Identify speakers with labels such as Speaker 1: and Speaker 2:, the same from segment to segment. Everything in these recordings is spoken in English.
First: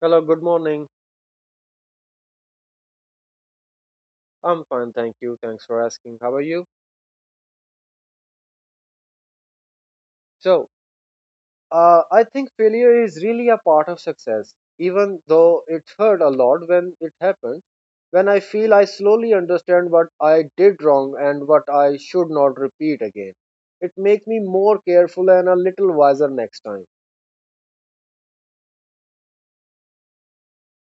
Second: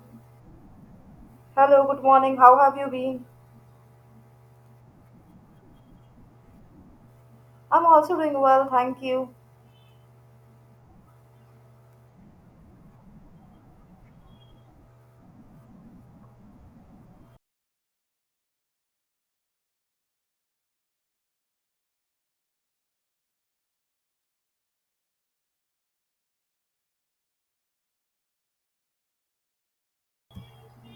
Speaker 1: Hello, good morning.
Speaker 2: Hello, good morning. How have you been?
Speaker 1: I'm fine, thank you. Thanks for asking. How are you?
Speaker 2: I'm also doing well, thank you.
Speaker 1: So, I think failure is really a part of success, even though it hurt a lot when it happened. When I feel I slowly understand what I did wrong and what I should not repeat again, it makes me more careful and a little wiser next time.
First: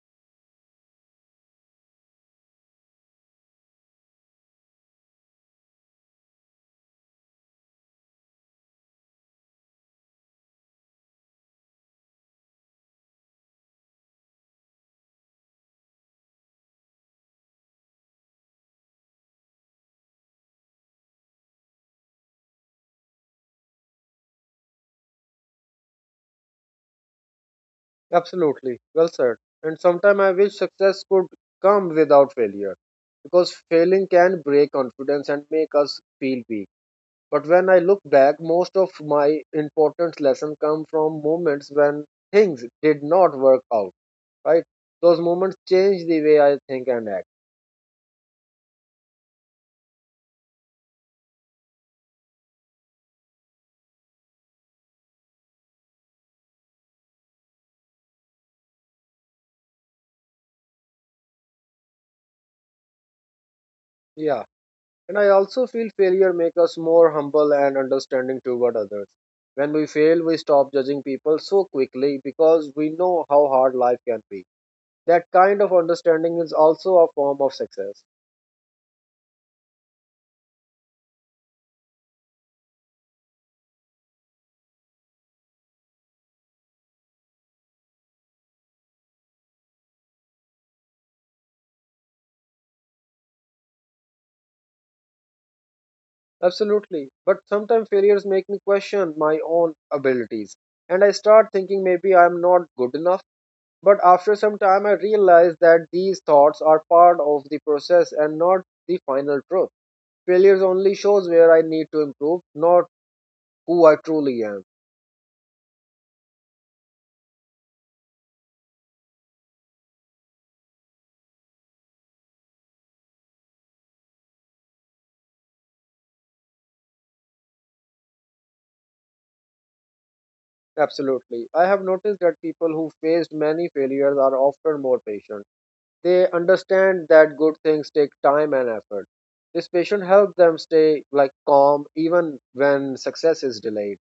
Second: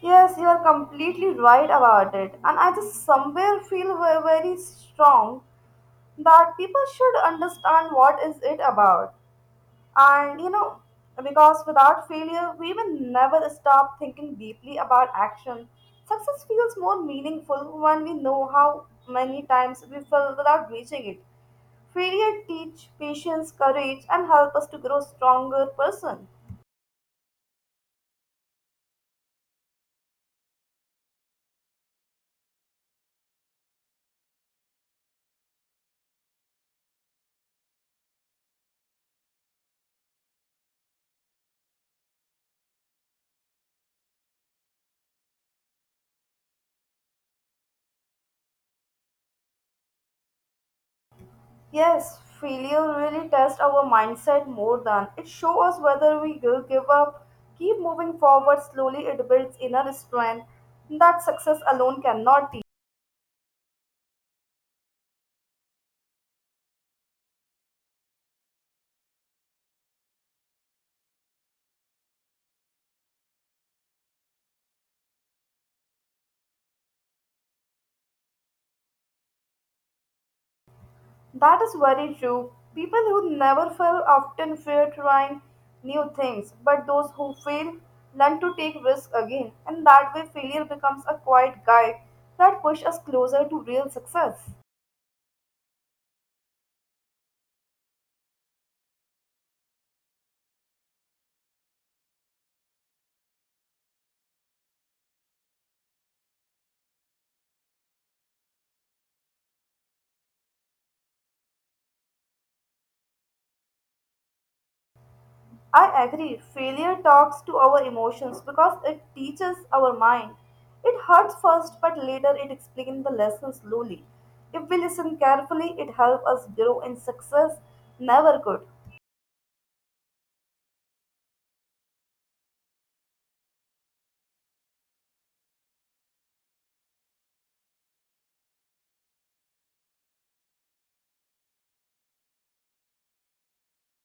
Speaker 2: Yes, you are completely right about it. And I just somewhere feel very strong that people should understand what is it about. And you know, because without failure, we will never stop thinking deeply about action. Success feels more meaningful when we know how many times we fell without reaching it. Failure teach patience, courage, and help us to grow stronger person.
Speaker 1: Absolutely, well said. And sometimes I wish success could come without failure because failing can break confidence and make us feel weak. But when I look back, most of my important lessons come from moments when things did not work out, right? Those moments change the way I think and act.
Speaker 2: Yes, failure really tests our mindset more than it shows us whether we will give up, keep moving forward slowly. It builds inner strength that success alone cannot teach.
Speaker 1: Yeah. And I also feel failure makes us more humble and understanding toward others. When we fail, we stop judging people so quickly because we know how hard life can be. That kind of understanding is also a form of success.
Speaker 2: That is very true. People who never fail often fear trying new things, but those who fail learn to take risks again, and that way failure becomes a quiet guide that pushes us closer to real success.
Speaker 1: Absolutely. But sometimes failures make me question my own abilities. And I start thinking maybe I'm not good enough. But after some time, I realize that these thoughts are part of the process and not the final truth. Failures only shows where I need to improve, not who I truly am.
Speaker 2: I agree. Failure talks to our emotions because it teaches our mind. It hurts first, but later it explains the lesson slowly. If we listen carefully, it helps us grow in success never could.
Speaker 1: Absolutely. I have noticed that people who faced many failures are often more patient. They understand that good things take time and effort. This patient helps them stay like calm even when success is delayed.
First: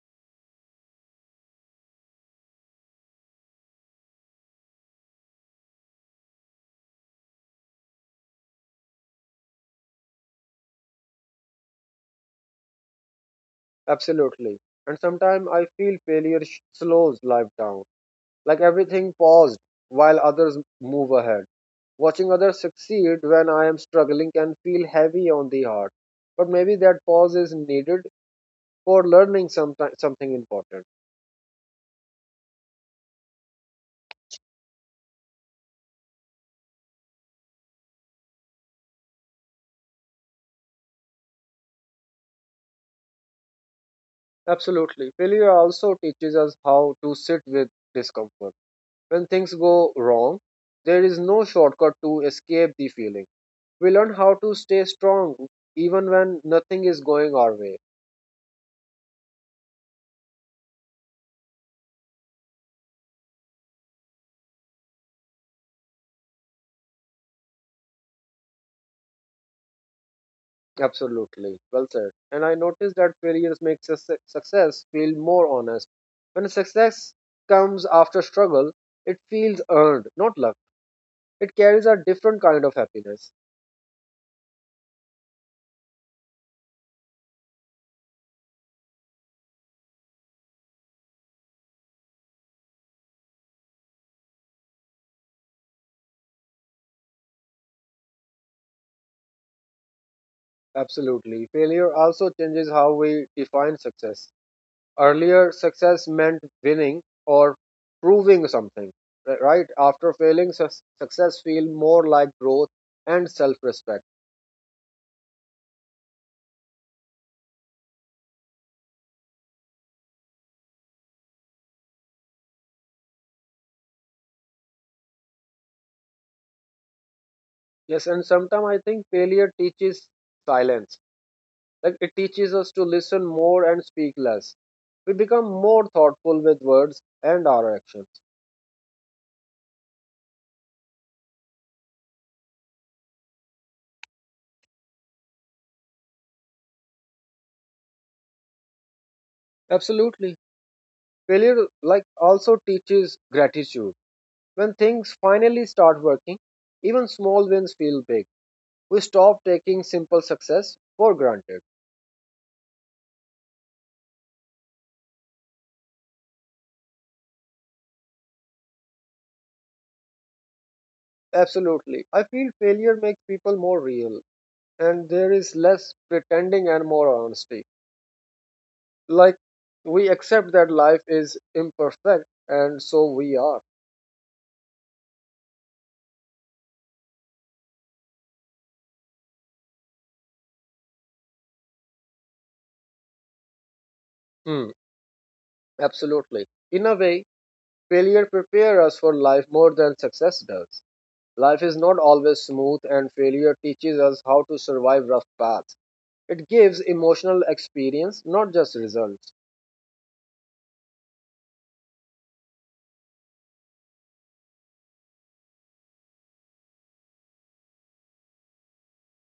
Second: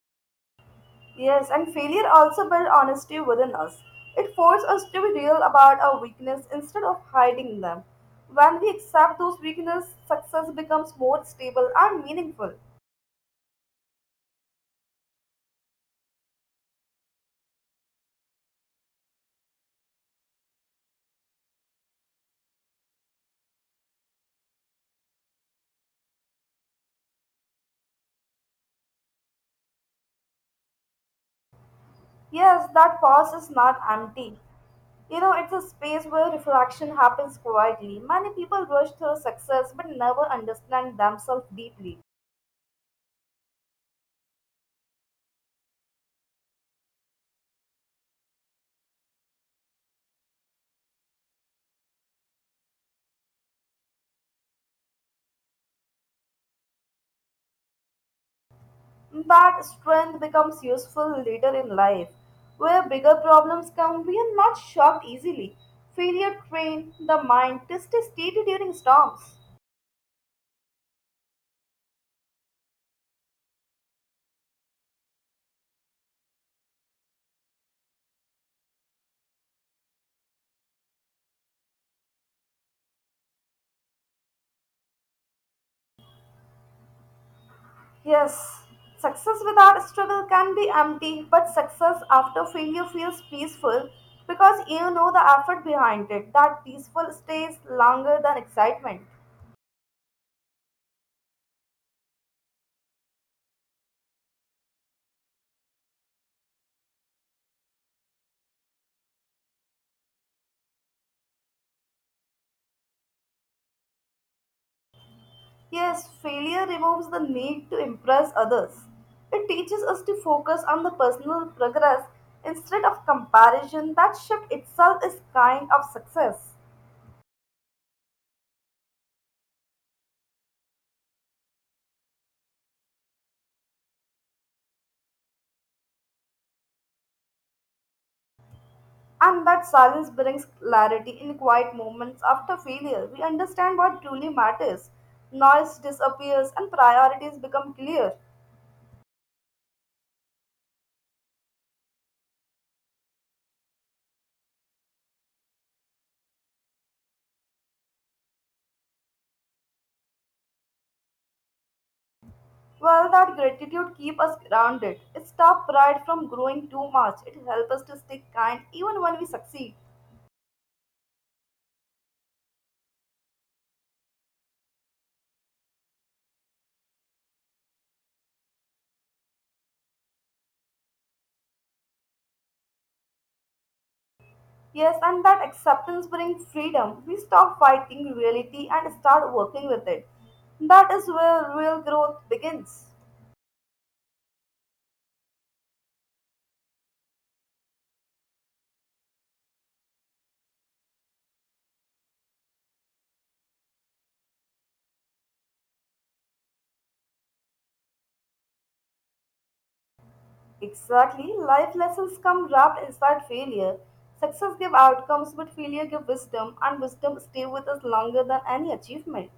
Speaker 2: Yes, and failure also builds honesty within us. It forces us to be real about our weakness instead of hiding them. When we accept those weaknesses, success becomes more stable and meaningful.
Speaker 1: Absolutely. And sometimes I feel slows life down. Like everything paused while others move ahead. Watching others succeed when I am struggling can feel heavy on the heart. But maybe that pause is needed for learning something important.
Speaker 2: Yes, that pause is not empty. You know, it's a space where reflection happens quietly. Many people rush through success but never understand themselves deeply.
Speaker 1: Absolutely. Failure also teaches us how to sit with discomfort. When things go wrong, there is no shortcut to escape the feeling. We learn how to stay strong even when nothing is going our way.
Speaker 2: That strength becomes useful later in life, where bigger problems come. We are not shocked easily. Failure trains the mind to stay steady during storms.
Speaker 1: Absolutely. Well said. And I noticed that failures make success feel more honest. When success comes after struggle, it feels earned, not luck. It carries a different kind of happiness.
Speaker 2: Yes, success without struggle can be empty, but success after failure feels peaceful because you know the effort behind it. That peaceful stays longer than excitement.
Speaker 1: Absolutely. Failure also changes how we define success. Earlier, success meant winning or proving something, right? After failing, success feels more like growth and self respect.
Speaker 2: Yes, failure removes the need to impress others. It teaches us to focus on the personal progress instead of comparison. That shift itself is kind of success.
Speaker 1: Yes, and sometimes I think failure teaches silence. Like it teaches us to listen more and speak less. We become more thoughtful with words and our actions.
Speaker 2: And that silence brings clarity in quiet moments after failure. We understand what truly matters. Noise disappears and priorities become clear.
Speaker 1: Absolutely. Failure, like, also teaches gratitude. When things finally start working, even small wins feel big. We stop taking simple success for granted.
Speaker 2: Well, that gratitude keeps us grounded. It stops pride from growing too much. It helps us to stay kind even when we succeed.
Speaker 1: Absolutely. I feel failure makes people more real, and there is less pretending and more honesty. Like we accept that life is imperfect and so we are.
Speaker 2: Yes, and that acceptance brings freedom. We stop fighting reality and start working with it. That is where real growth begins.
Speaker 1: Hmm. Absolutely. In a way, failure prepares us for life more than success does. Life is not always smooth and failure teaches us how to survive rough paths. It gives emotional experience, not just results.
Speaker 2: Exactly. Life lessons come wrapped inside failure. Success gives outcomes, but failure gives wisdom, and wisdom stays with us longer than any achievement.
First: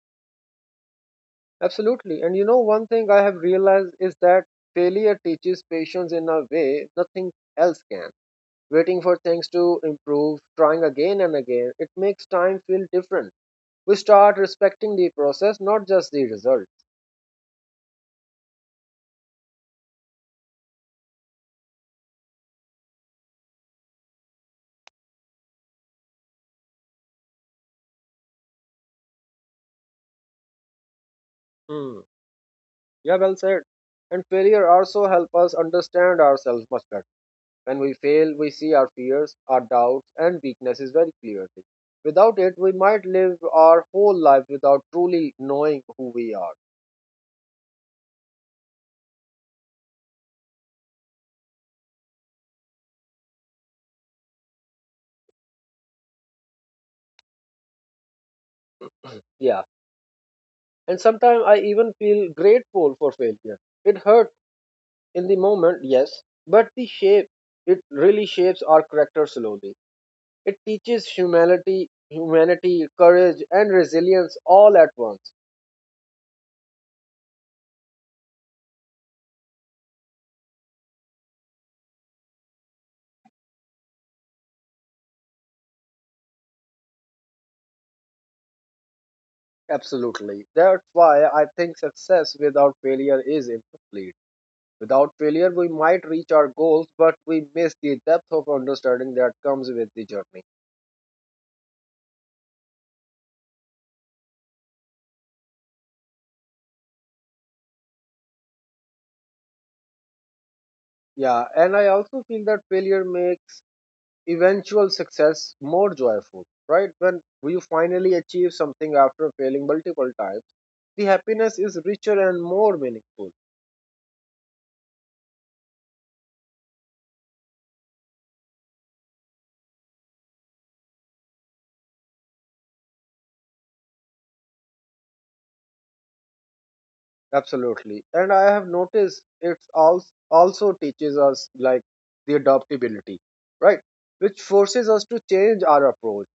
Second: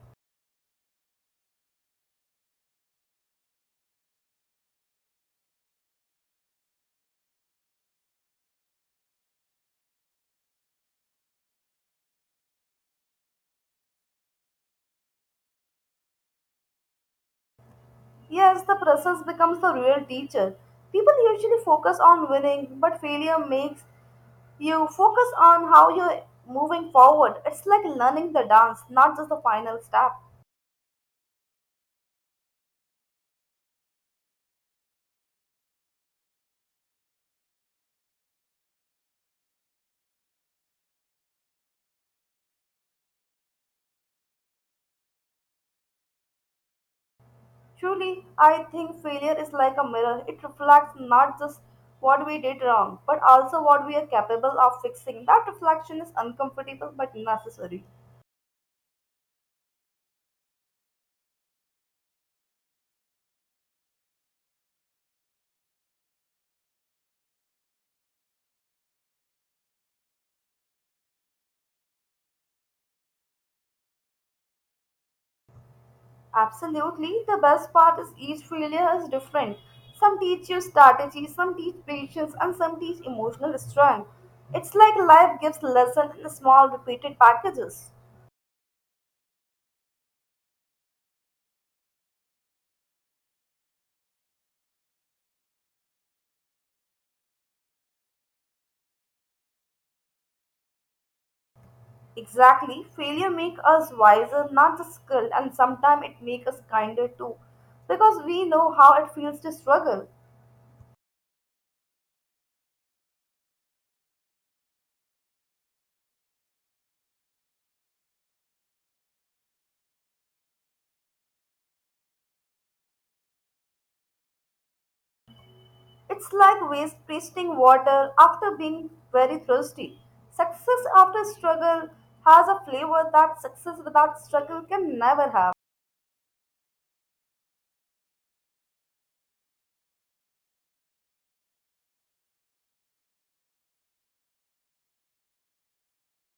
Speaker 1: Absolutely. And you know, one thing I have realized is that failure teaches patience in a way nothing else can. Waiting for things to improve, trying again and again, it makes time feel different. We start respecting the process, not just the result.
Speaker 2: Yes, the process becomes the real teacher. People usually focus on winning, but failure makes you focus on how you're moving forward. It's like learning the dance, not just the final step.
Speaker 1: Hmm. Yeah, well said. And failure also helps us understand ourselves much better. When we fail, we see our fears, our doubts, and weaknesses very clearly. Without it, we might live our whole life without truly knowing who we are.
Speaker 2: Truly, I think failure is like a mirror. It reflects not just what we did wrong, but also what we are capable of fixing. That reflection is uncomfortable but necessary.
Speaker 1: Yeah. And sometimes I even feel grateful for failure. It hurt in the moment, yes, but the shape it really shapes our character slowly. It teaches humanity, courage, and resilience all at once.
Speaker 2: Absolutely, the best part is each failure is different. Some teach you strategy, some teach patience, and some teach emotional strength. It's like life gives lessons in small, repeated packages.
Speaker 1: Absolutely. That's why I think success without failure is incomplete. Without failure, we might reach our goals, but we miss the depth of understanding that comes with the journey.
Speaker 2: Exactly. Failure make us wiser, not just skilled, and sometimes it make us kinder too, because we know how it feels to struggle.
Speaker 1: Yeah, and I also feel that failure makes eventual success more joyful, right? When you finally achieve something after failing multiple times, the happiness is richer and more meaningful.
Speaker 2: It's like waste tasting water after being very thirsty. Success after struggle has a flavor that success without struggle can never have.
Speaker 1: Absolutely. And I have noticed it also teaches us like the adaptability, right? Which forces us to change our approach,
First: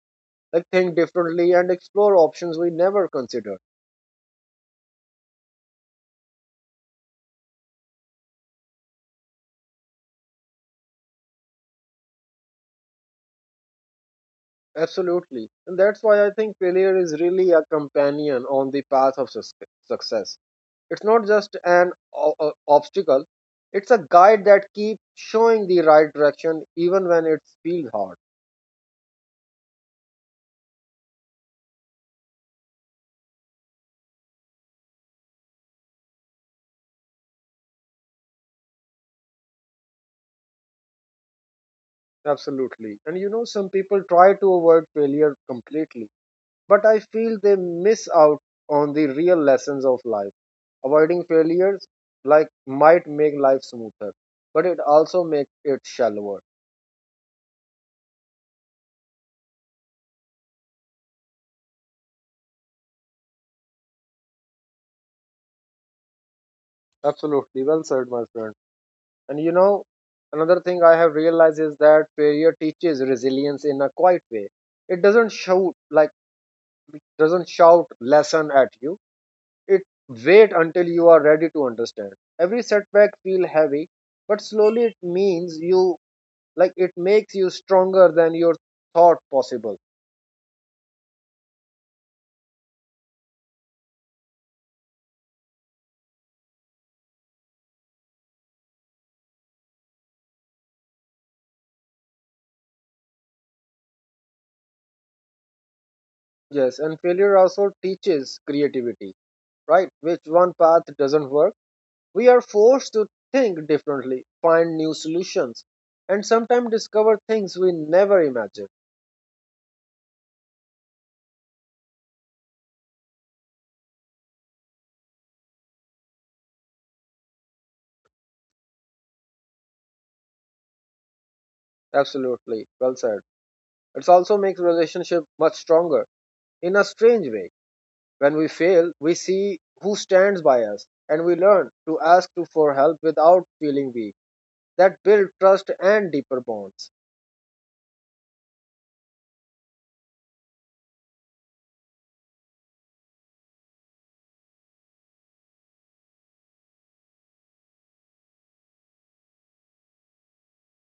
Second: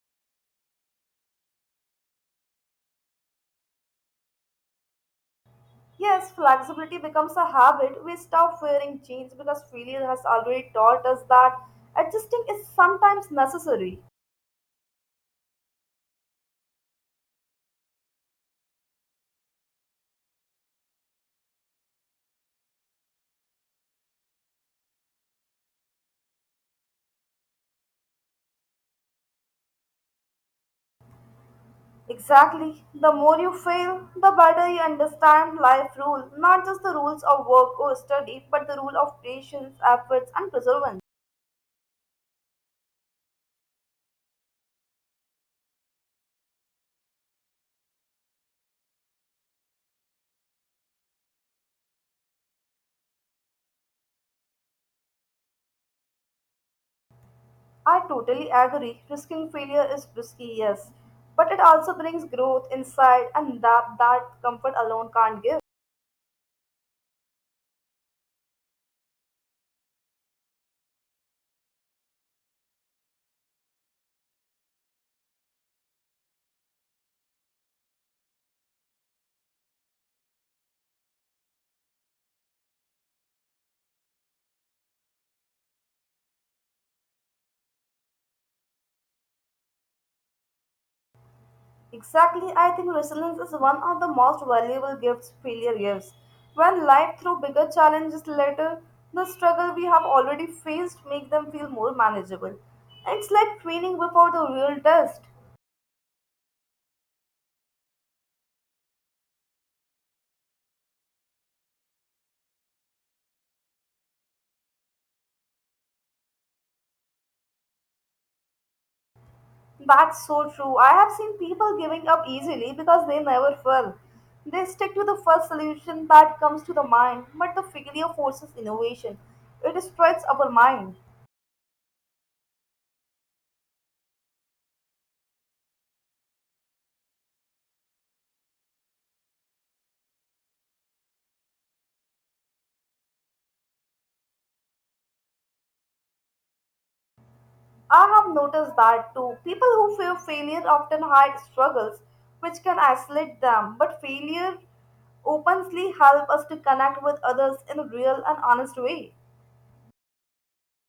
Speaker 1: like think differently and explore options we never considered.
Speaker 2: Yes, flexibility becomes a habit. We stop fearing change because failure has already taught us that adjusting is sometimes necessary.
Speaker 1: Absolutely. And that's why I think failure is really a companion on the path of success. It's not just an obstacle, it's a guide that keeps showing the right direction even when it feels hard.
Speaker 2: Exactly. The more you fail, the better you understand life rule, not just the rules of work or study, but the rule of patience, efforts, and perseverance.
Speaker 1: Absolutely. And you know, some people try to avoid failure completely, but I feel they miss out on the real lessons of life. Avoiding failures like might make life smoother, but it also makes it shallower.
Speaker 2: I totally agree. Risking failure is risky, yes, but it also brings growth, insight, and that comfort alone can't give.
Speaker 1: Absolutely. Well said, my friend. And you know, another thing I have realized is that failure teaches resilience in a quiet way. It doesn't shout like doesn't shout lesson at you. It wait until you are ready to understand. Every setback feel heavy, but slowly it makes you stronger than your thought possible.
Speaker 2: Exactly, I think resilience is one of the most valuable gifts failure gives. When life throws bigger challenges later, the struggle we have already faced make them feel more manageable. It's like training before the real test.
Speaker 1: Yes, and failure also teaches creativity, right? Which one path doesn't work, we are forced to think differently, find new solutions, and sometimes discover things we never imagined.
Speaker 2: That's so true. I have seen people giving up easily because they never fell. They stick to the first solution that comes to the mind, but the failure forces innovation. It stretches our mind.
Speaker 1: Absolutely, well said. It also makes relationship much stronger in a strange way. When we fail, we see who stands by us and we learn to ask for help without feeling weak. That builds trust and deeper bonds.
Speaker 2: I have noticed that too. People who fear failure often hide struggles which can isolate them, but failure openly helps us to connect with others in a real and honest way.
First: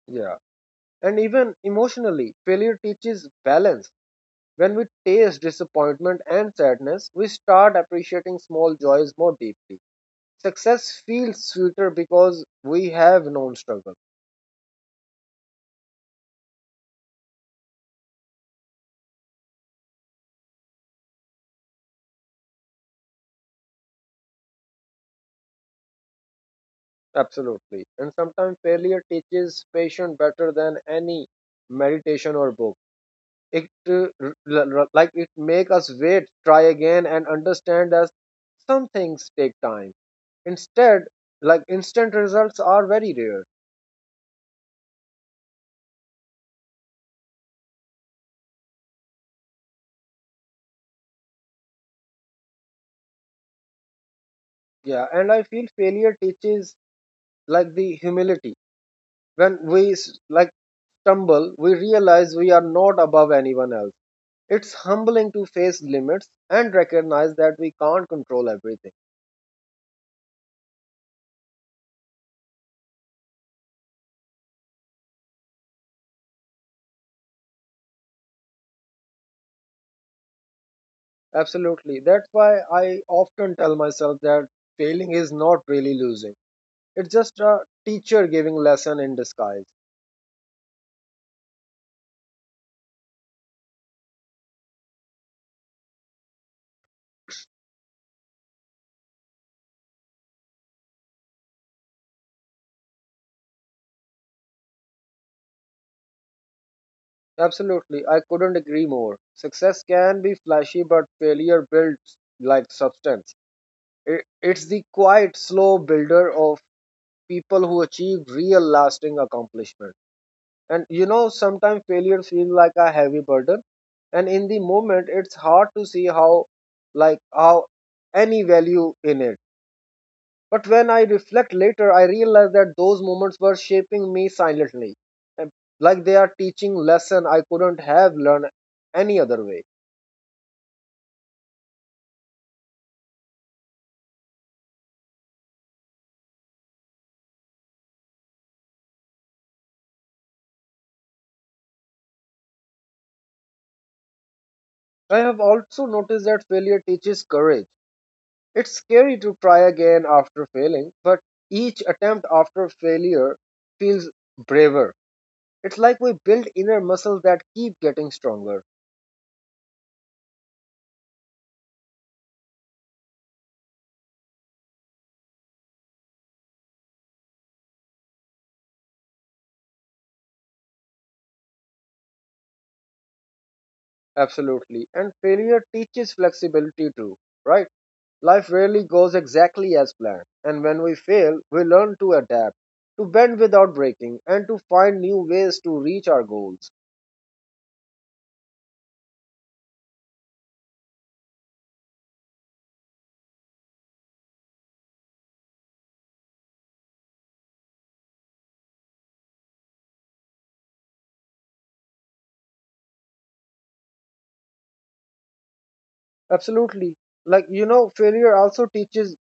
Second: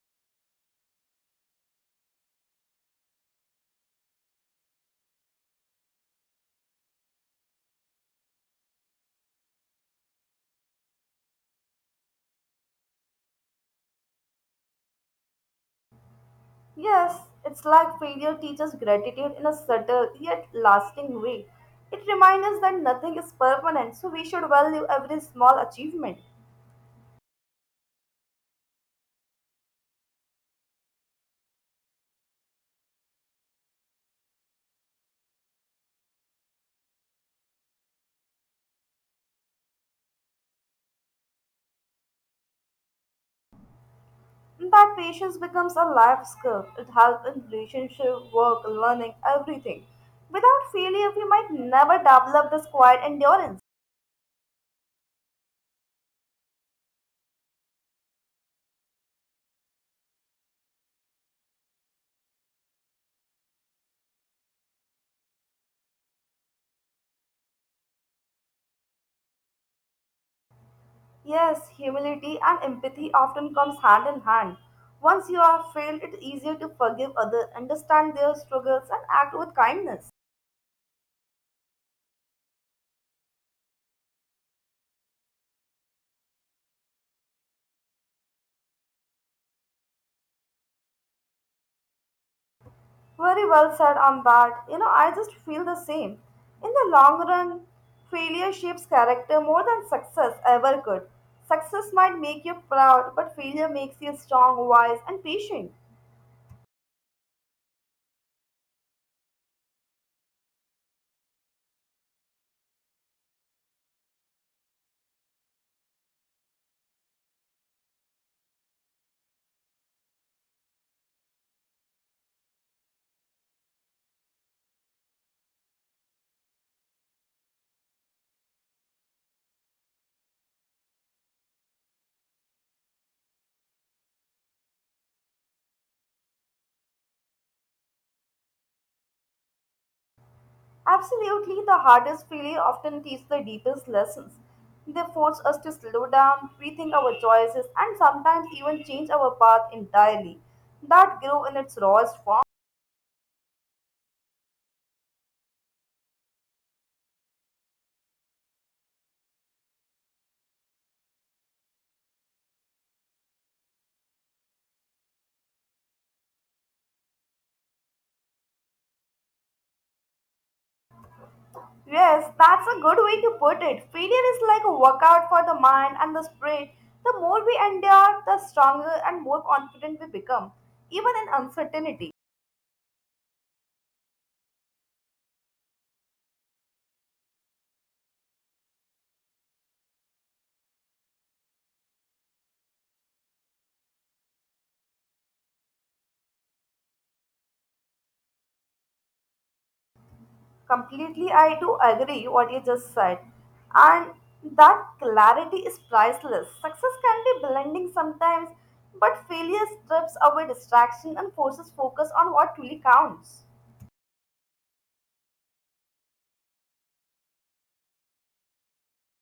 Speaker 1: Yeah. And even emotionally, failure teaches balance. When we taste disappointment and sadness, we start appreciating small joys more deeply. Success feels sweeter because we have known struggle.
Speaker 2: Yes, it's like failure teaches gratitude in a subtle yet lasting way. It reminds us that nothing is permanent, so we should value every small achievement.
Speaker 1: Absolutely. And sometimes failure teaches patience better than any meditation or book. It it make us wait, try again, and understand that some things take time. Instead, like Instant results are very rare.
Speaker 2: That patience becomes a life skill. It helps in relationship, work, learning, everything. Without failure, we might never develop this quiet endurance.
Speaker 1: Yeah, and I feel failure teaches like the humility. When we stumble, we realize we are not above anyone else. It's humbling to face limits and recognize that we can't control everything.
Speaker 2: Yes, humility and empathy often comes hand in hand. Once you have failed, it's easier to forgive others, understand their struggles, and act with kindness.
Speaker 1: Absolutely. That's why I often tell myself that failing is not really losing. It's just a teacher giving lesson in disguise.
Speaker 2: Very well said on that. You know, I just feel the same. In the long run, failure shapes character more than success ever could. Success might make you proud, but failure makes you strong, wise, and patient.
Speaker 1: Absolutely, I couldn't agree more. Success can be flashy, but failure builds like substance. It's the quiet, slow builder of people who achieve real, lasting accomplishment. And you know, sometimes failure feels like a heavy burden, and in the moment, it's hard to see how any value in it. But when I reflect later, I realize that those moments were shaping me silently, and like they are teaching lesson I couldn't have learned any other way.
Speaker 2: Absolutely, the hardest failure often teaches the deepest lessons. They force us to slow down, rethink our choices, and sometimes even change our path entirely. That grew in its rawest form.
Speaker 1: I have also noticed that failure teaches courage. It's scary to try again after failing, but each attempt after failure feels braver. It's like we build inner muscles that keep getting stronger.
Speaker 2: Yes, that's a good way to put it. Failure is like a workout for the mind and the spirit. The more we endure, the stronger and more confident we become, even in uncertainty.
Speaker 1: Absolutely. And failure teaches flexibility too, right? Life rarely goes exactly as planned, and when we fail, we learn to adapt, to bend without breaking, and to find new ways to reach our goals.
Speaker 2: Completely, I do agree what you just said. And that clarity is priceless. Success can be blinding sometimes, but failure strips away distraction and forces focus on what truly counts.
Speaker 1: Absolutely. Like, you know, failure also teaches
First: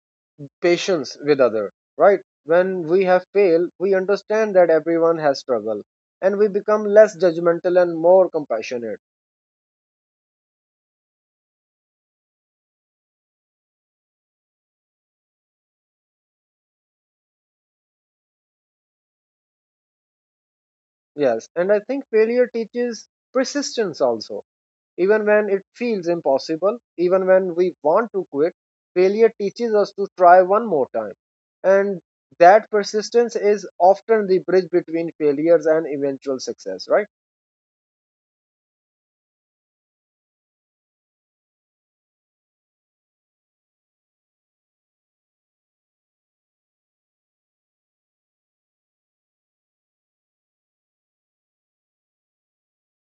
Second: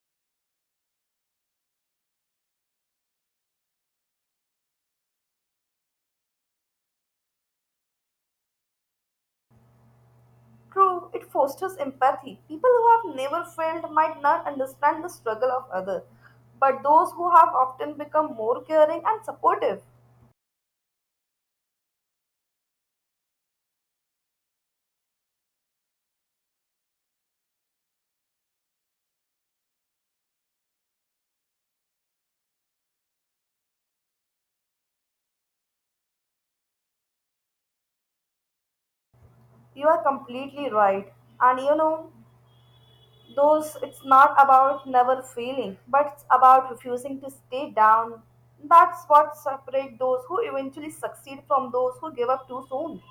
Speaker 1: patience with other, right? When we have failed, we understand that everyone has struggle, and we become less judgmental and more compassionate.
Speaker 2: True, it fosters empathy. People who have never felt might not understand the struggle of others, but those who have often become more caring and supportive.
Speaker 1: Yes, and I think failure teaches persistence also. Even when it feels impossible, even when we want to quit, failure teaches us to try one more time. And that persistence is often the bridge between failures and eventual success, right?
Speaker 2: You are completely right. And you know, those it's not about never failing, but it's about refusing to stay down. That's what separates those who eventually succeed from those who give up too soon.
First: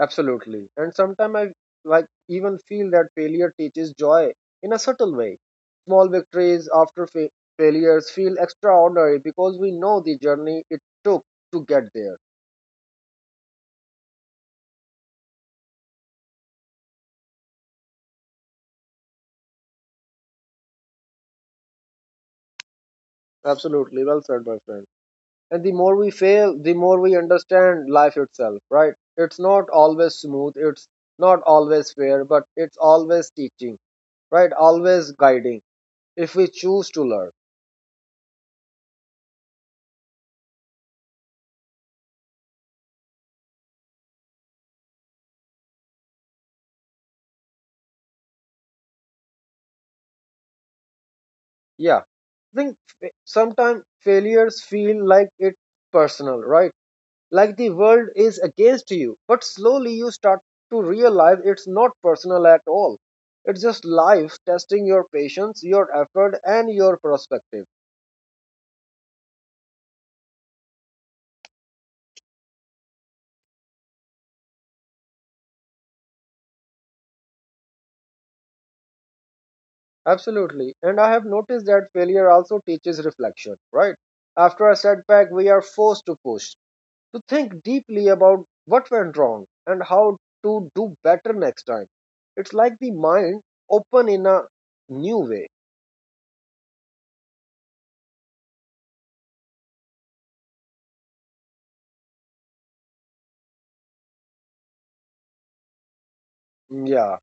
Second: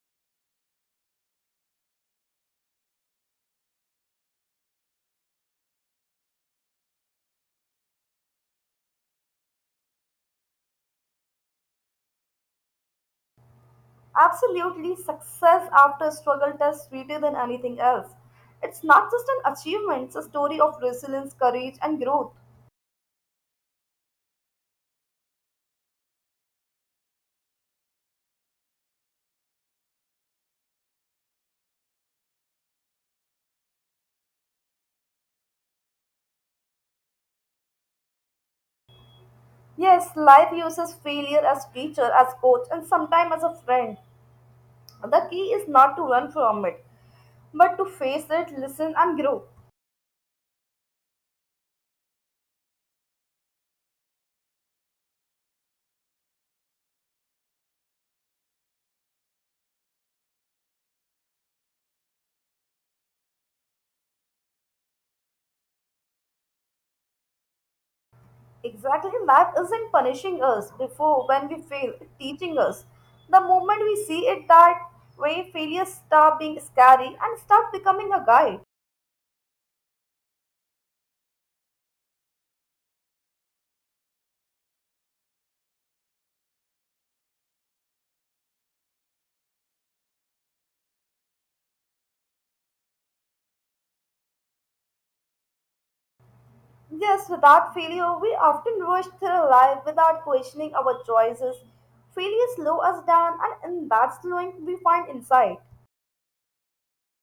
Speaker 1: Absolutely. And sometimes I like even feel that failure teaches joy in a subtle way. Small victories after failures feel extraordinary because we know the journey it took to get there.
Speaker 2: Absolutely, success after struggle tastes sweeter than anything else. It's not just an achievement, it's a story of resilience, courage, and growth.
Speaker 1: Absolutely. Well said, my friend. And the more we fail, the more we understand life itself, right? It's not always smooth, it's not always fair, but it's always teaching, right, always guiding, if we choose to learn.
Speaker 2: Yes, life uses failure as teacher, as coach, and sometimes as a friend. The key is not to run from it, but to face it, listen, and grow.
Speaker 1: Yeah, I think sometimes failures feel like it's personal, right? Like the world is against you, but slowly you start to realize it's not personal at all. It's just life testing your patience, your effort, and your perspective.
Speaker 2: Exactly, life isn't punishing us before when we fail, it's teaching us. The moment we see it that way, failures stop being scary and start becoming a guide.
Speaker 1: Absolutely. And I have noticed that failure also teaches reflection, right? After a setback, we are forced to push, to think deeply about what went wrong and how to do better next time. It's like the mind open in a new way.
Speaker 2: Yes, without failure, we often rush through life without questioning our choices. Failure slows us down, and in that slowing, we find insight.
Speaker 1: Yeah.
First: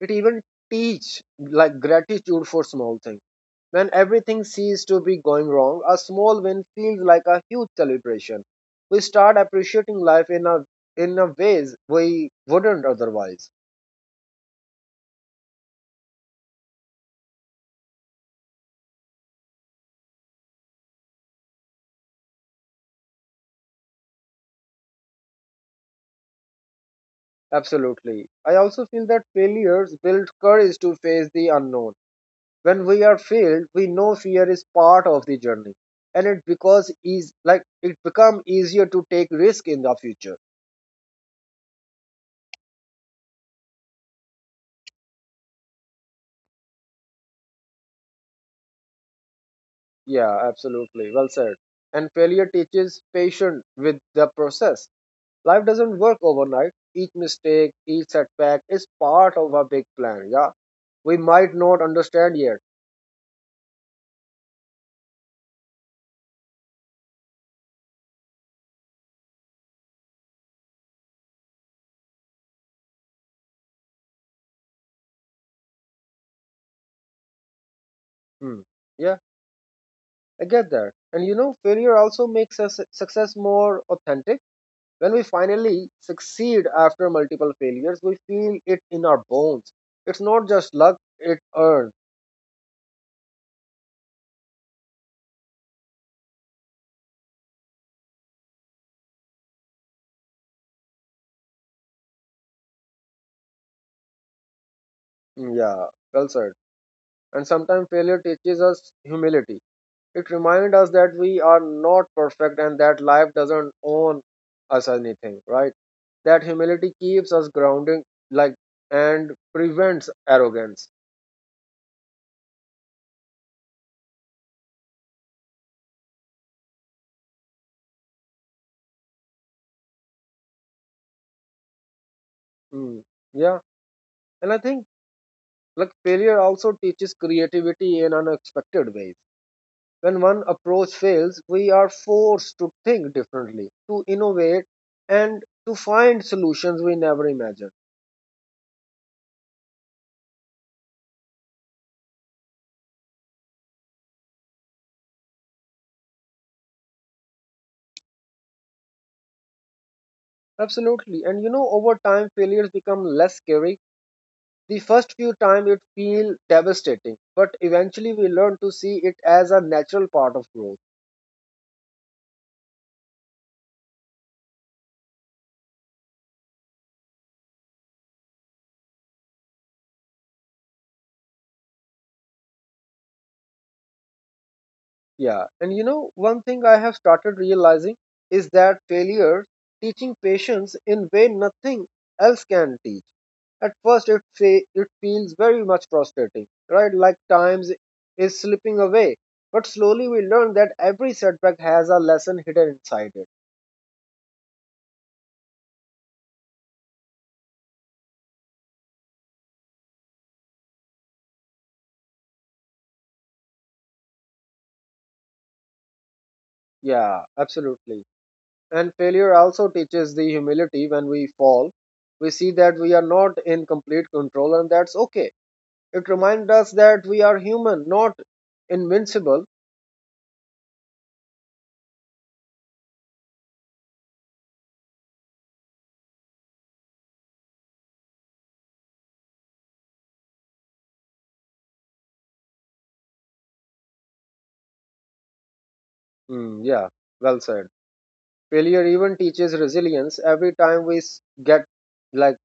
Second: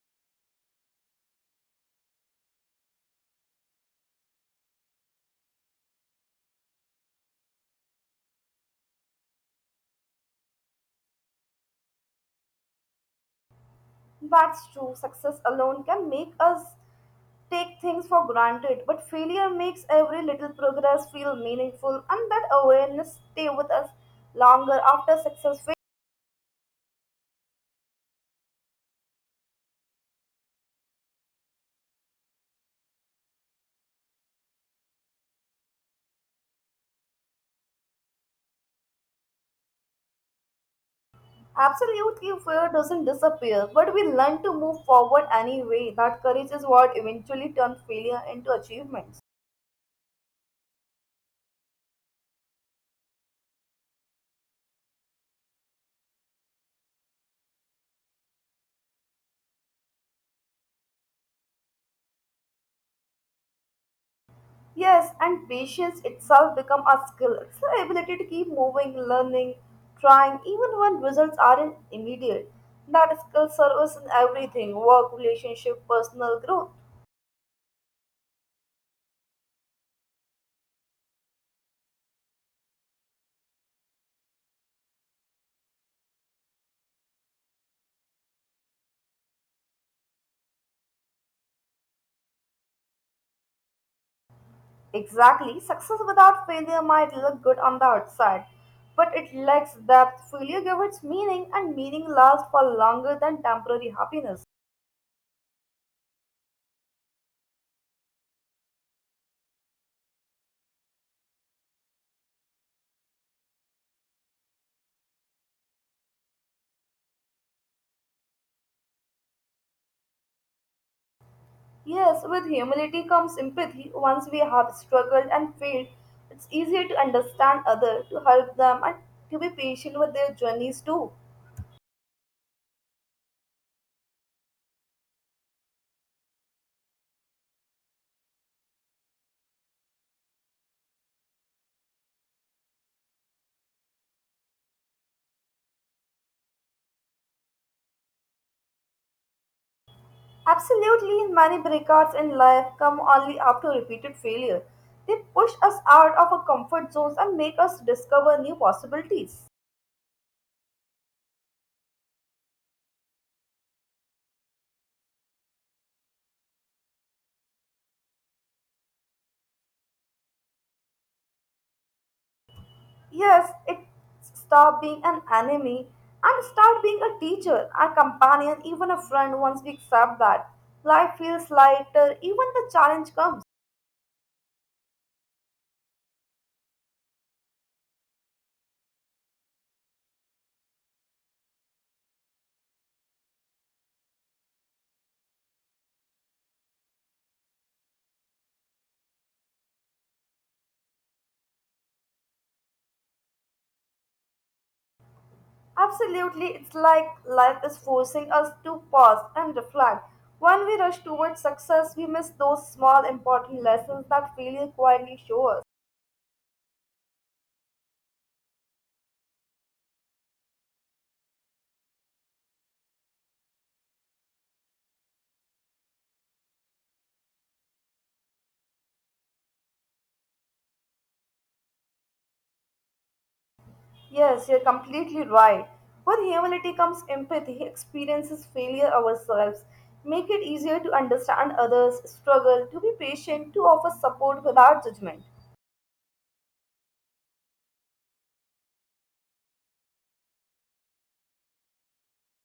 Speaker 1: It even teach like gratitude for small things. When everything seems to be going wrong, a small win feels like a huge celebration. We start appreciating life in a ways we wouldn't otherwise.
Speaker 2: That's true. Success alone can make us take things for granted, but failure makes every little progress feel meaningful, and that awareness stay with us longer after success fades.
Speaker 1: Absolutely. I also feel that failures build courage to face the unknown. When we are failed, we know fear is part of the journey, and it because is like it become easier to take risk in the future.
Speaker 2: Absolutely, fear doesn't disappear, but we learn to move forward anyway. That courage is what eventually turns failure into achievements.
Speaker 1: Yeah, absolutely. Well said. And failure teaches patience with the process. Life doesn't work overnight. Each mistake, each setback is part of a big plan. Yeah, we might not understand yet.
Speaker 2: Yes, and patience itself become a skill. It's the ability to keep moving, learning, trying, even when results aren't immediate. That skill serves in everything work, relationship, personal growth.
Speaker 1: Hmm. Yeah. I get that. And you know, failure also makes us success more authentic. When we finally succeed after multiple failures, we feel it in our bones. It's not just luck, it earned.
Speaker 2: Exactly. Success without failure might look good on the outside, but it lacks depth. Failure gives its meaning, and meaning lasts for longer than temporary happiness.
Speaker 1: Mm, yeah, well said. And sometimes failure teaches us humility. It reminds us that we are not perfect and that life doesn't own us anything, right? That humility keeps us grounding, like, and prevents arrogance.
Speaker 2: Yes, with humility comes sympathy. Once we have struggled and failed, it's easier to understand others, to help them, and to be patient with their journeys too.
Speaker 1: Mm, yeah. And I think like failure also teaches creativity in unexpected ways. When one approach fails, we are forced to think differently, to innovate, and to find solutions we never imagined.
Speaker 2: Absolutely, many breakouts in life come only after repeated failure. They push us out of our comfort zones and make us discover new possibilities.
Speaker 1: Absolutely. And you know, over time, failures become less scary. The first few times it feels devastating, but eventually we learn to see it as a natural part of growth.
Speaker 2: Yes, it stop being an enemy and start being a teacher, a companion, even a friend once we accept that. Life feels lighter, even the challenge comes.
Speaker 1: Yeah, and you know, one thing I have started realizing is that failure teaching patience in way nothing else can teach. At first, it feels very much frustrating, right? Like times is slipping away. But slowly we learn that every setback has a lesson hidden inside it.
Speaker 2: Absolutely, it's like life is forcing us to pause and reflect. When we rush towards success, we miss those small important lessons that failure quietly shows us.
Speaker 1: Yeah, absolutely. And failure also teaches the humility when we fall. We see that we are not in complete control, and that's okay. It reminds us that we are human, not invincible.
Speaker 2: Yes, you're completely right. With humility comes empathy, experiences failure ourselves, make it easier to understand others, struggle, to be patient, to offer support without judgment.
Speaker 1: Hmm, yeah, well said. Failure even teaches resilience. Every time get, like,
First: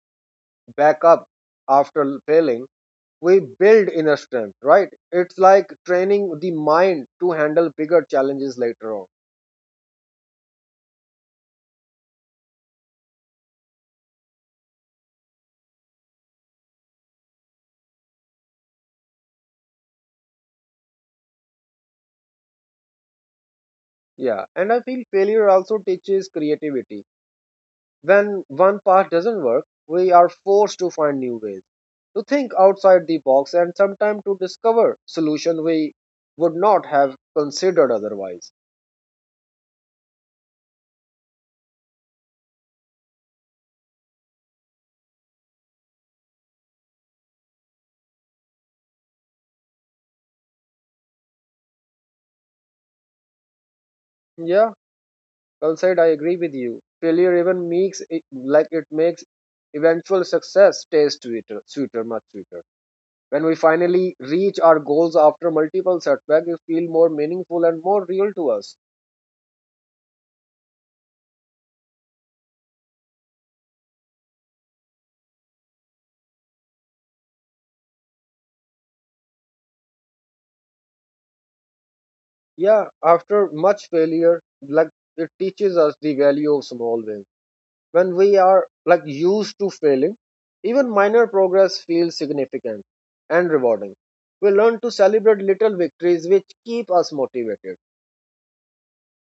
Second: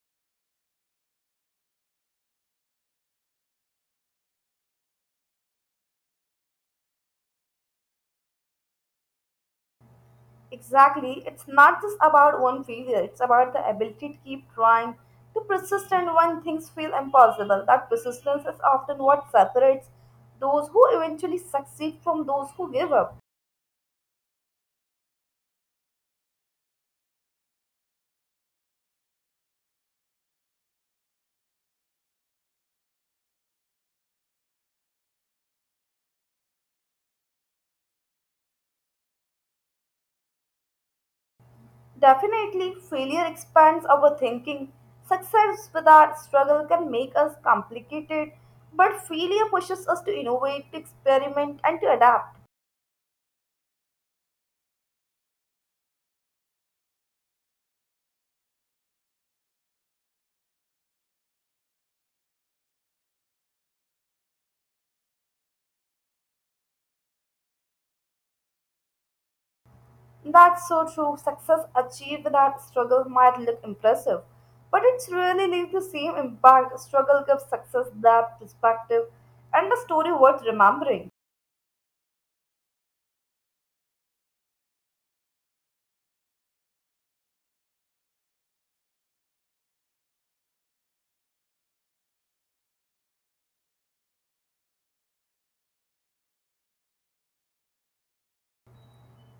Speaker 1: back up after failing, we build inner strength, right? It's like training the mind to handle bigger challenges later on.
Speaker 2: Exactly. It's not just about one failure, it's about the ability to keep trying, to persist, and when things feel impossible. That persistence is often what separates those who eventually succeed from those who give up.
Speaker 1: Yeah, and I feel failure also teaches creativity. When one path doesn't work, we are forced to find new ways, to think outside the box and sometimes to discover solutions we would not have considered otherwise.
Speaker 2: Definitely, failure expands our thinking. Success without struggle can make us complicated, but failure pushes us to innovate, to experiment, and to adapt.
Speaker 1: Yeah, well said. I agree with you. Failure even makes it, like, it makes eventual success taste sweeter, sweeter, much sweeter. When we finally reach our goals after multiple setbacks, we feel more meaningful and more real to us.
Speaker 2: That's so true. Success achieved without struggle might look impressive, but it's really leaves the same impact. Struggle gives success that perspective and a story worth remembering.
Speaker 1: Yeah, after much failure, like, it teaches us the value of small wins. When we are, like, used to failing, even minor progress feels significant and rewarding. We learn to celebrate little victories, which keep us motivated.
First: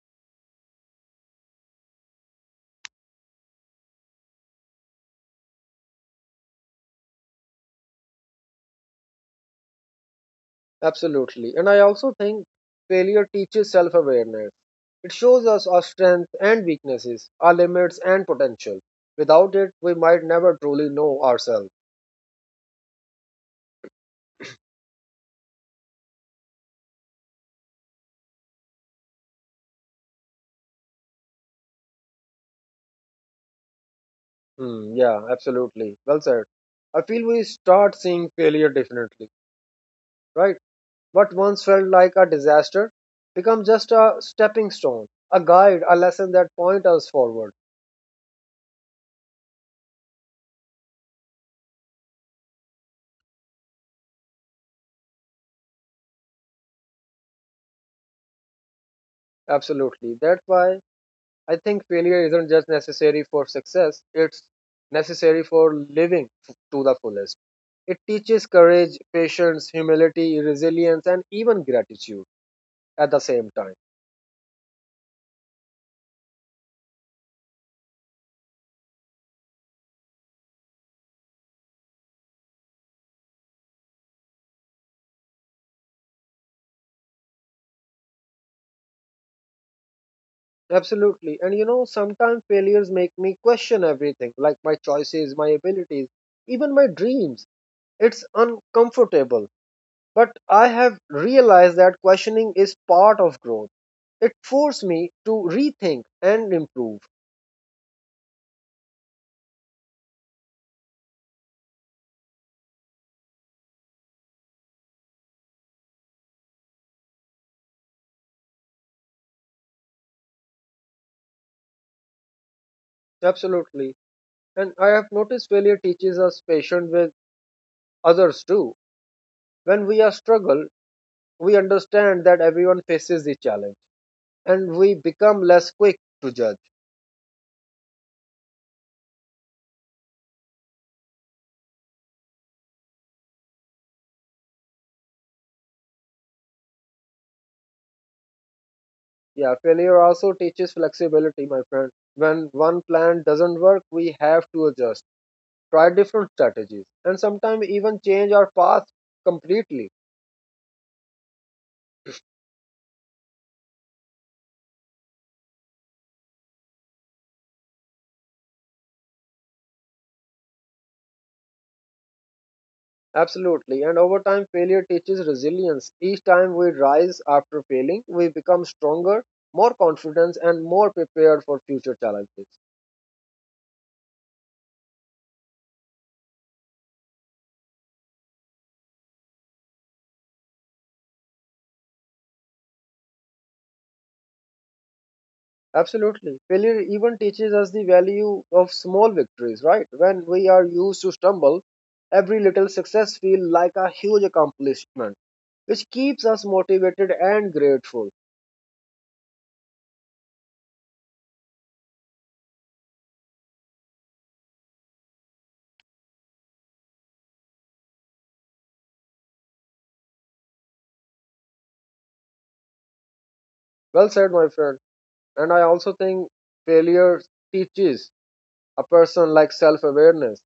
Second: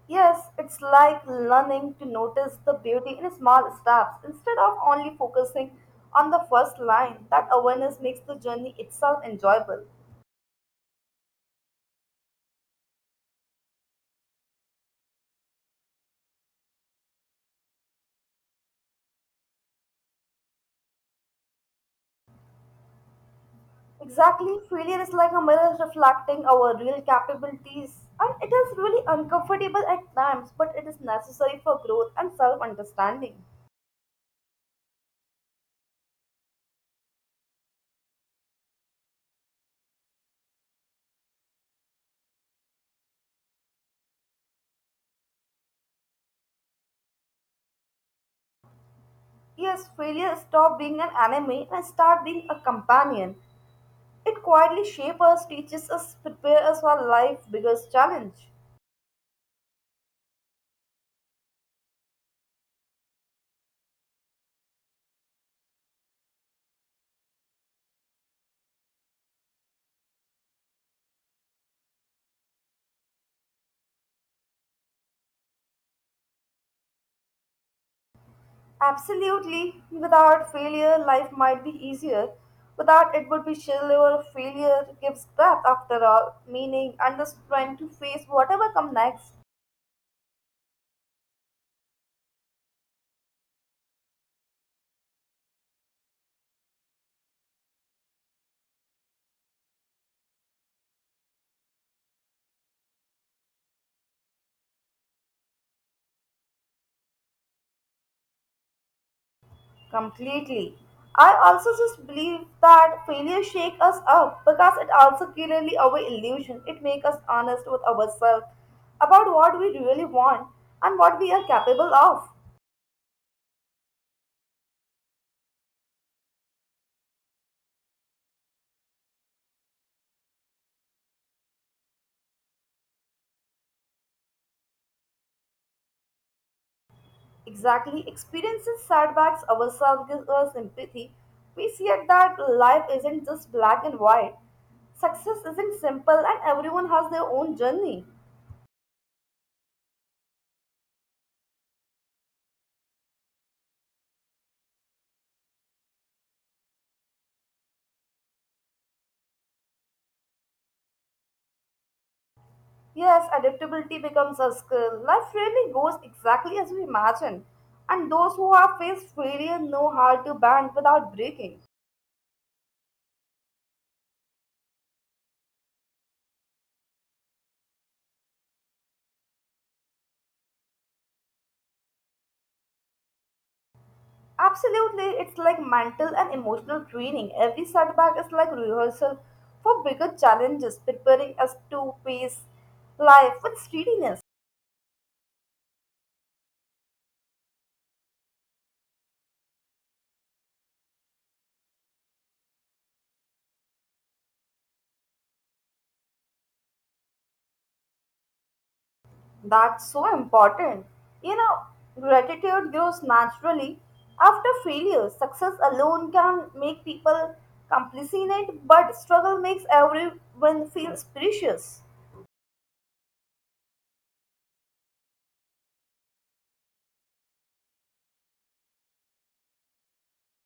Speaker 2: Yes, it's like learning to notice the beauty in small steps instead of only focusing on the first line. That awareness makes the journey itself enjoyable.
Speaker 1: Absolutely. And I also think failure teaches self awareness. It shows us our strengths and weaknesses, our limits and potential. Without it, we might never truly know ourselves.
Speaker 2: Exactly, failure is like a mirror reflecting our real capabilities, and it is really uncomfortable at times, but it is necessary for growth and self understanding.
Speaker 1: Hmm, yeah, absolutely, well said. I feel we start seeing failure differently, right? What once felt like a disaster become just a stepping stone, a guide, a lesson that point us forward.
Speaker 2: Yes, failure stop being an enemy and start being a companion. It quietly shapes us, teaches us, prepares us for life's biggest challenge.
Speaker 1: Absolutely. That's why I think failure isn't just necessary for success, it's necessary for living to the fullest. It teaches courage, patience, humility, resilience, and even gratitude at the same time.
Speaker 2: Absolutely, without failure, life might be easier. Without it would be shallower. Failure gives breath, after all, meaning and the strength to face whatever comes next.
Speaker 1: Absolutely. And you know, sometimes failures make me question everything, like my choices, my abilities, even my dreams. It's uncomfortable. But I have realized that questioning is part of growth. It forced me to rethink and improve.
Speaker 2: Completely. I also just believe that failure shake us up because it also clearly our illusion. It makes us honest with ourselves about what we really want and what we are capable of.
Speaker 1: Absolutely. And I have noticed failure teaches us patience with others too. When we are struggle, we understand that everyone faces the challenge and we become less quick to judge.
Speaker 2: Exactly. Experiencing setbacks ourselves gives us empathy. We see it that life isn't just black and white. Success isn't simple and everyone has their own journey.
Speaker 1: Yeah, failure also teaches flexibility, my friend. When one plan doesn't work, we have to adjust, try different strategies, and sometimes even change our path completely.
Speaker 2: Yes, adaptability becomes a skill. Life really goes exactly as we imagine, and those who have faced failure know how to bend without breaking.
Speaker 1: Absolutely. And over time, failure teaches resilience. Each time we rise after failing, we become stronger, more confident, and more prepared for future challenges.
Speaker 2: Absolutely, it's like mental and emotional training. Every setback is like rehearsal for bigger challenges, preparing us to face life with steadiness.
Speaker 1: Absolutely. Failure even teaches us the value of small victories, right? When we are used to stumble, every little success feels like a huge accomplishment, which keeps us motivated and grateful.
Speaker 2: That's so important. You know, gratitude grows naturally after failure. Success alone can make people compassionate, but struggle makes everyone feel precious.
Speaker 1: Well said, my friend. And I also think failure teaches a person like self awareness.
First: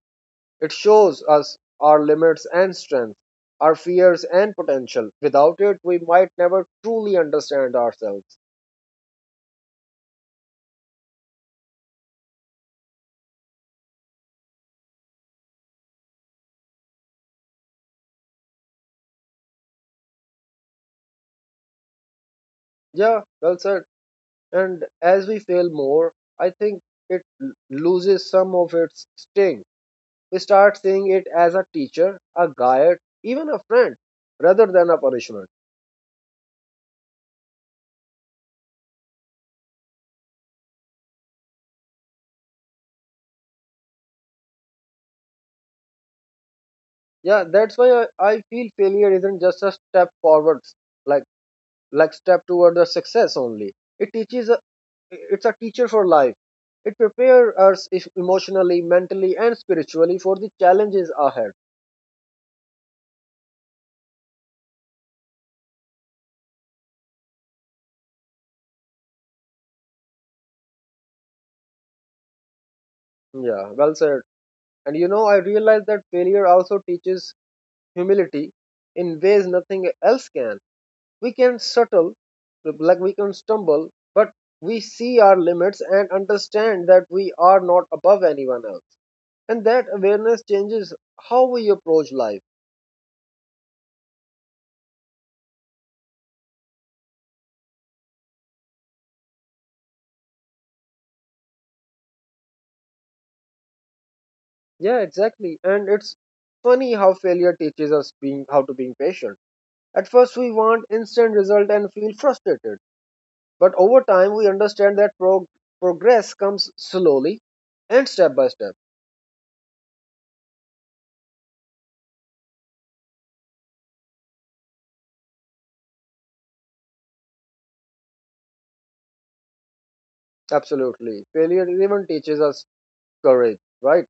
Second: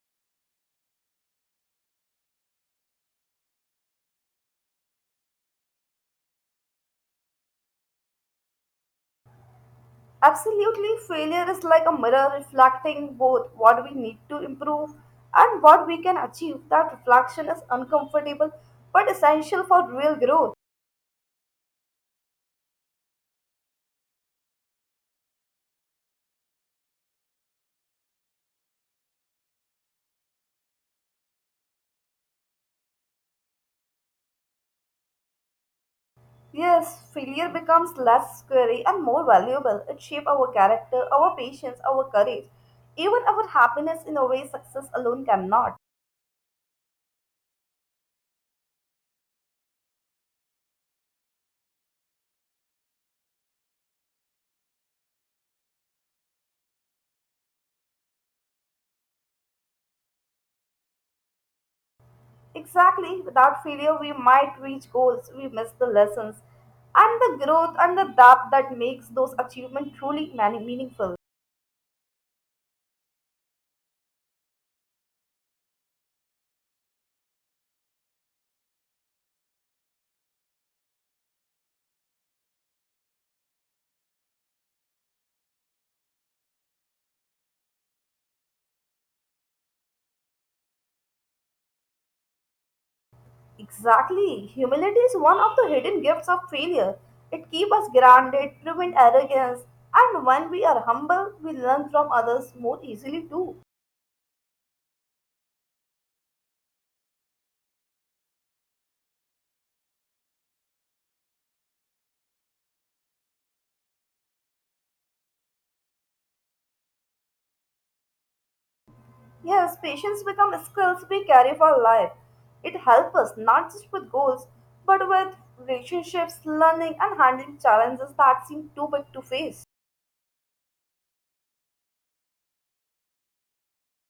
Speaker 1: It shows us our limits and strengths, our fears and potential. Without it, we might never truly understand ourselves.
Speaker 2: Absolutely, failure is like a mirror reflecting both what we need to improve and what we can achieve. That reflection is uncomfortable but essential for real growth.
Speaker 1: Yeah, well said. And as we fail more, I think loses some of its sting. We start seeing it as a teacher, a guide, even a friend, rather than a punishment.
Speaker 2: Yes, failure becomes less scary and more valuable. It shapes our character, our patience, our courage, even our happiness in a way success alone cannot.
Speaker 1: Yeah, that's why I feel failure isn't just a step forward, like like step toward the success only. It teaches, it's a teacher for life. It prepares us emotionally, mentally, and spiritually for the challenges ahead.
Speaker 2: Exactly, without failure, we might reach goals, we miss the lessons, and the growth and the depth that makes those achievements truly meaningful.
Speaker 1: Yeah, well said. And you know, I realize that failure also teaches humility in ways nothing else can. We can settle, like, we can stumble, but we see our limits and understand that we are not above anyone else. And that awareness changes how we approach life.
Speaker 2: Exactly, humility is one of the hidden gifts of failure. It keeps us grounded, prevents arrogance, and when we are humble, we learn from others more easily too.
Speaker 1: Yeah, exactly. And it's funny how failure teaches us being how to being patient. At first, we want instant result and feel frustrated. But over time, we understand that progress comes slowly and step by step.
Speaker 2: Yes, patience become skills we carry for life. It helps us not just with goals, but with relationships, learning, and handling challenges that seem too big to face.
Speaker 1: Absolutely. Failure even teaches us courage, right?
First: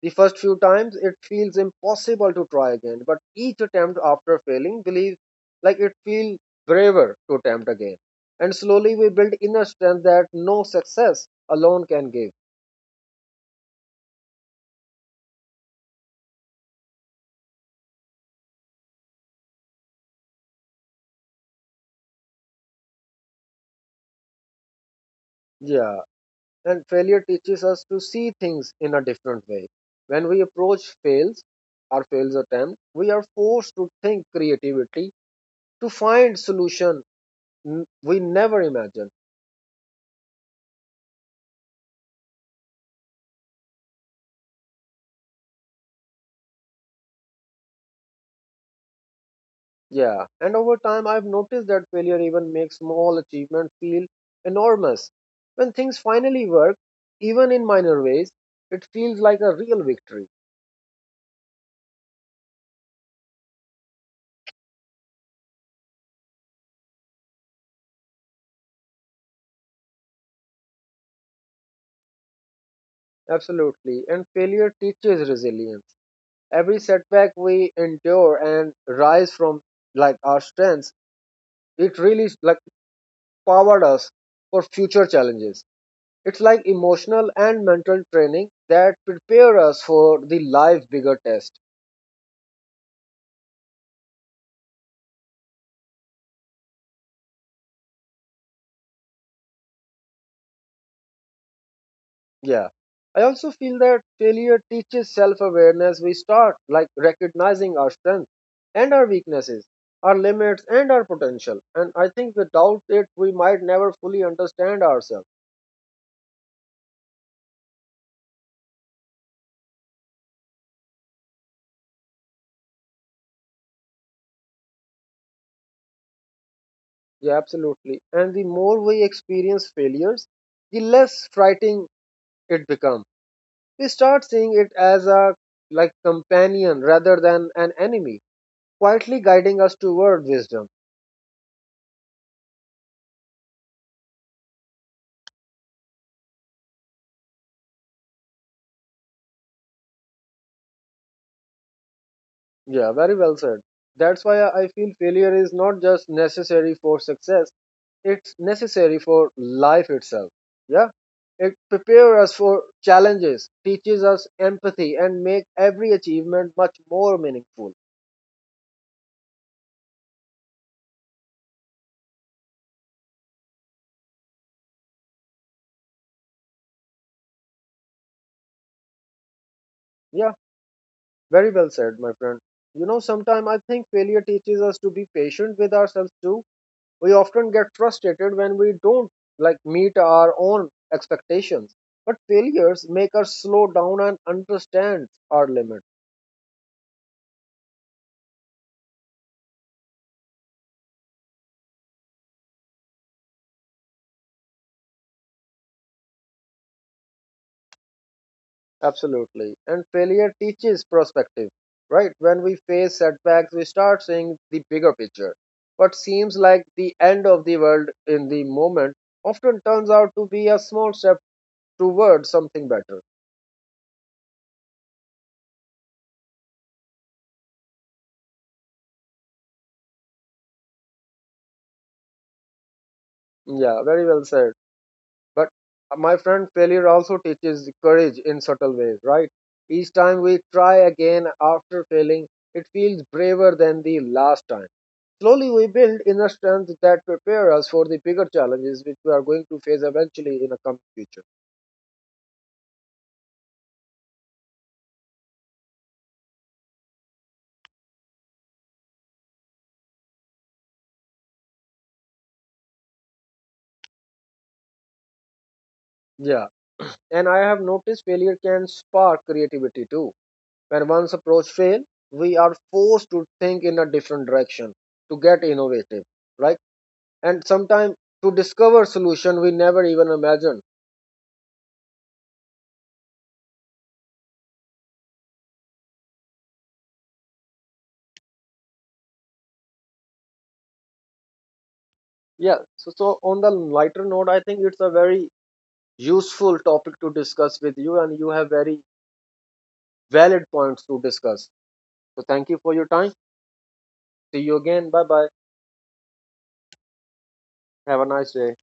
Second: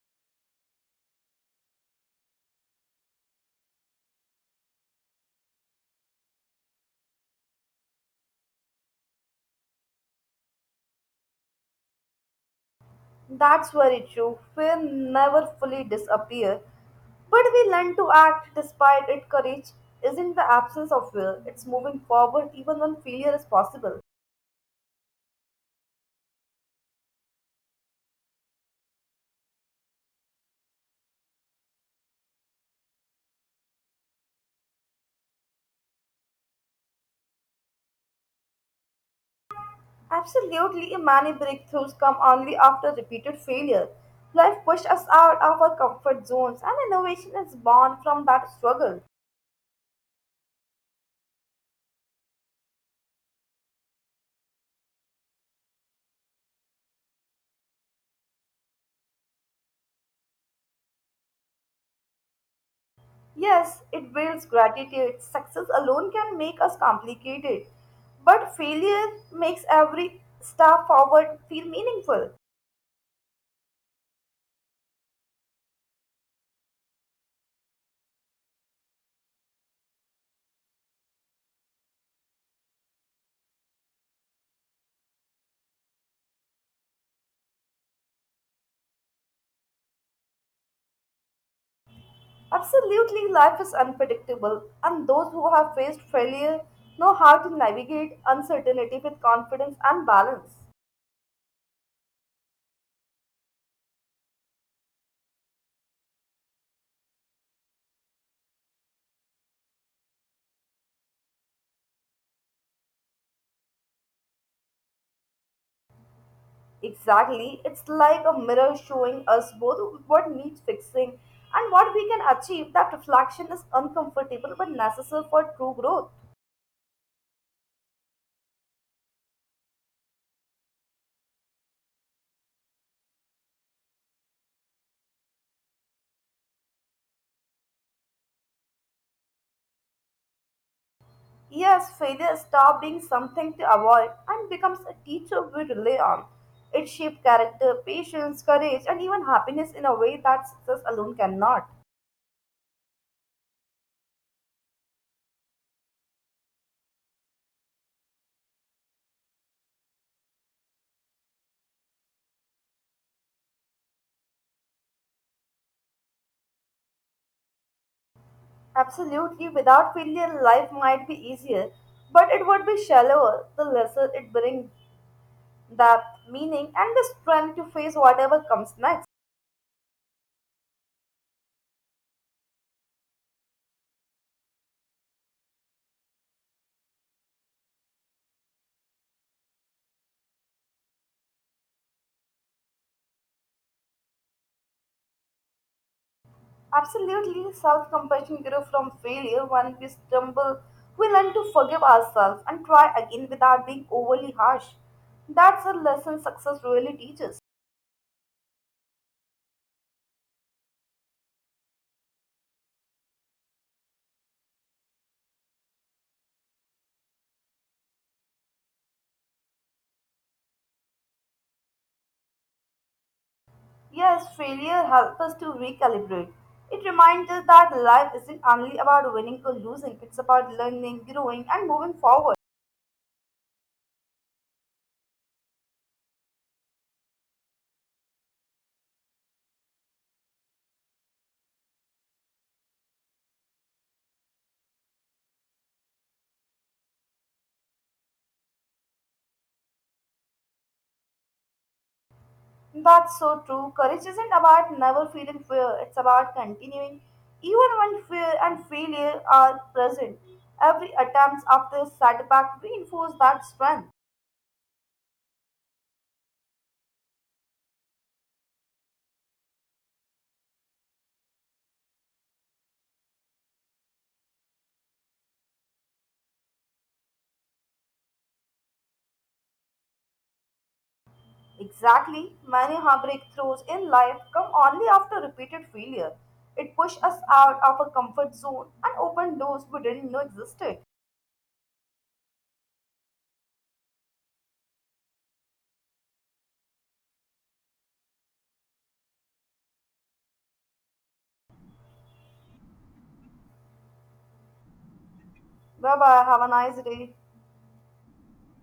Speaker 1: The first few times, it feels impossible to try again. But each attempt after failing, believe, like, it feels braver to attempt again. And slowly, we build inner strength that no success alone can give.
Speaker 2: That's very true. Fear never fully disappear, but we learn to act despite it. Courage isn't the absence of fear; it's moving forward even when failure is possible.
Speaker 1: Yeah. And failure teaches us to see things in a different way. When our fails attempt, we are forced to think creativity to find solution we never imagined.
Speaker 2: Absolutely, many breakthroughs come only after repeated failure. Life pushed us out of our comfort zones, and innovation is born from that struggle.
Speaker 1: Yeah, and over time I've noticed that failure even makes small achievement feel enormous. When things finally work, even in minor ways, it feels like a real victory.
Speaker 2: Yes, it builds gratitude. Success alone can make us complicated, but failure makes every step forward feel meaningful.
Speaker 1: Absolutely, and failure teaches resilience. Every setback we endure and rise from, like, our strengths, it really, like, powered us for future challenges. It's like emotional and mental training that prepare us for the life bigger test.
Speaker 2: Absolutely, life is unpredictable, and those who have faced failure know how to navigate uncertainty with confidence and balance.
Speaker 1: Yeah. I also feel that failure teaches self awareness. We start, like, recognizing our strengths and our weaknesses, our limits and our potential. And I think without it, we might never fully understand ourselves.
Speaker 2: Exactly. It's like a mirror showing us both what needs fixing and what we can achieve. That reflection is uncomfortable but necessary for true growth.
Speaker 1: Yeah, absolutely. And the more we experience failures, the less frightening it becomes. We start seeing it as a, like, companion rather than an enemy, quietly guiding us toward wisdom.
Speaker 2: Yes, failure stops being something to avoid and becomes a teacher we rely on. It shapes character, patience, courage, and even happiness in a way that success alone cannot.
Speaker 1: Yeah, very well said. That's why I feel failure is not just necessary for success, it's necessary for life itself. Yeah. It prepares us for challenges, teaches us empathy, and make every achievement much more meaningful.
Speaker 2: Absolutely, without failure, life might be easier, but it would be shallower the lesser it brings depth, meaning, and the strength to face whatever comes next.
Speaker 1: Yeah, very well said, my friend. You know, sometimes I think failure teaches us to be patient with ourselves too. We often get frustrated when we don't, like, meet our own expectations, but failures make us slow down and understand our limits.
Speaker 2: Absolutely, self compassion grew from failure. When we stumble, we learn to forgive ourselves and try again without being overly harsh. That's a lesson success really teaches.
Speaker 1: Absolutely. And failure teaches perspective, right? When we face setbacks we start seeing the bigger picture. What seems like the end of the world in the moment often turns out to be a small step towards something better.
Speaker 2: Yes, failure helps us to recalibrate. It reminds us that life isn't only about winning or losing, it's about learning, growing, and moving forward.
Speaker 1: Yeah, very well said. But my friend, failure also teaches courage in subtle ways, right? Each time we try again after failing, it feels braver than the last time. Slowly, we build inner strength that prepare us for the bigger challenges which we are going to face eventually in a coming future.
Speaker 2: That's so true. Courage isn't about never feeling fear, it's about continuing. Even when fear and failure are present, every attempt after setback reinforces that strength.
Speaker 1: Yeah, and I have noticed failure can spark creativity too. When one's approach fails, we are forced to think in a different direction, to get innovative, right? And sometimes to discover solution we never even imagined.
Speaker 2: Exactly, many hard breakthroughs in life come only after repeated failure. It pushed us out of our comfort zone and opened doors we didn't know existed.
Speaker 1: Yeah. So on the lighter note, I think it's a very useful topic to discuss with you, and you have very valid points to discuss. So, thank you for your time. See you again. Bye bye.
Speaker 2: Bye bye, have a nice day.
Speaker 1: Have a nice day.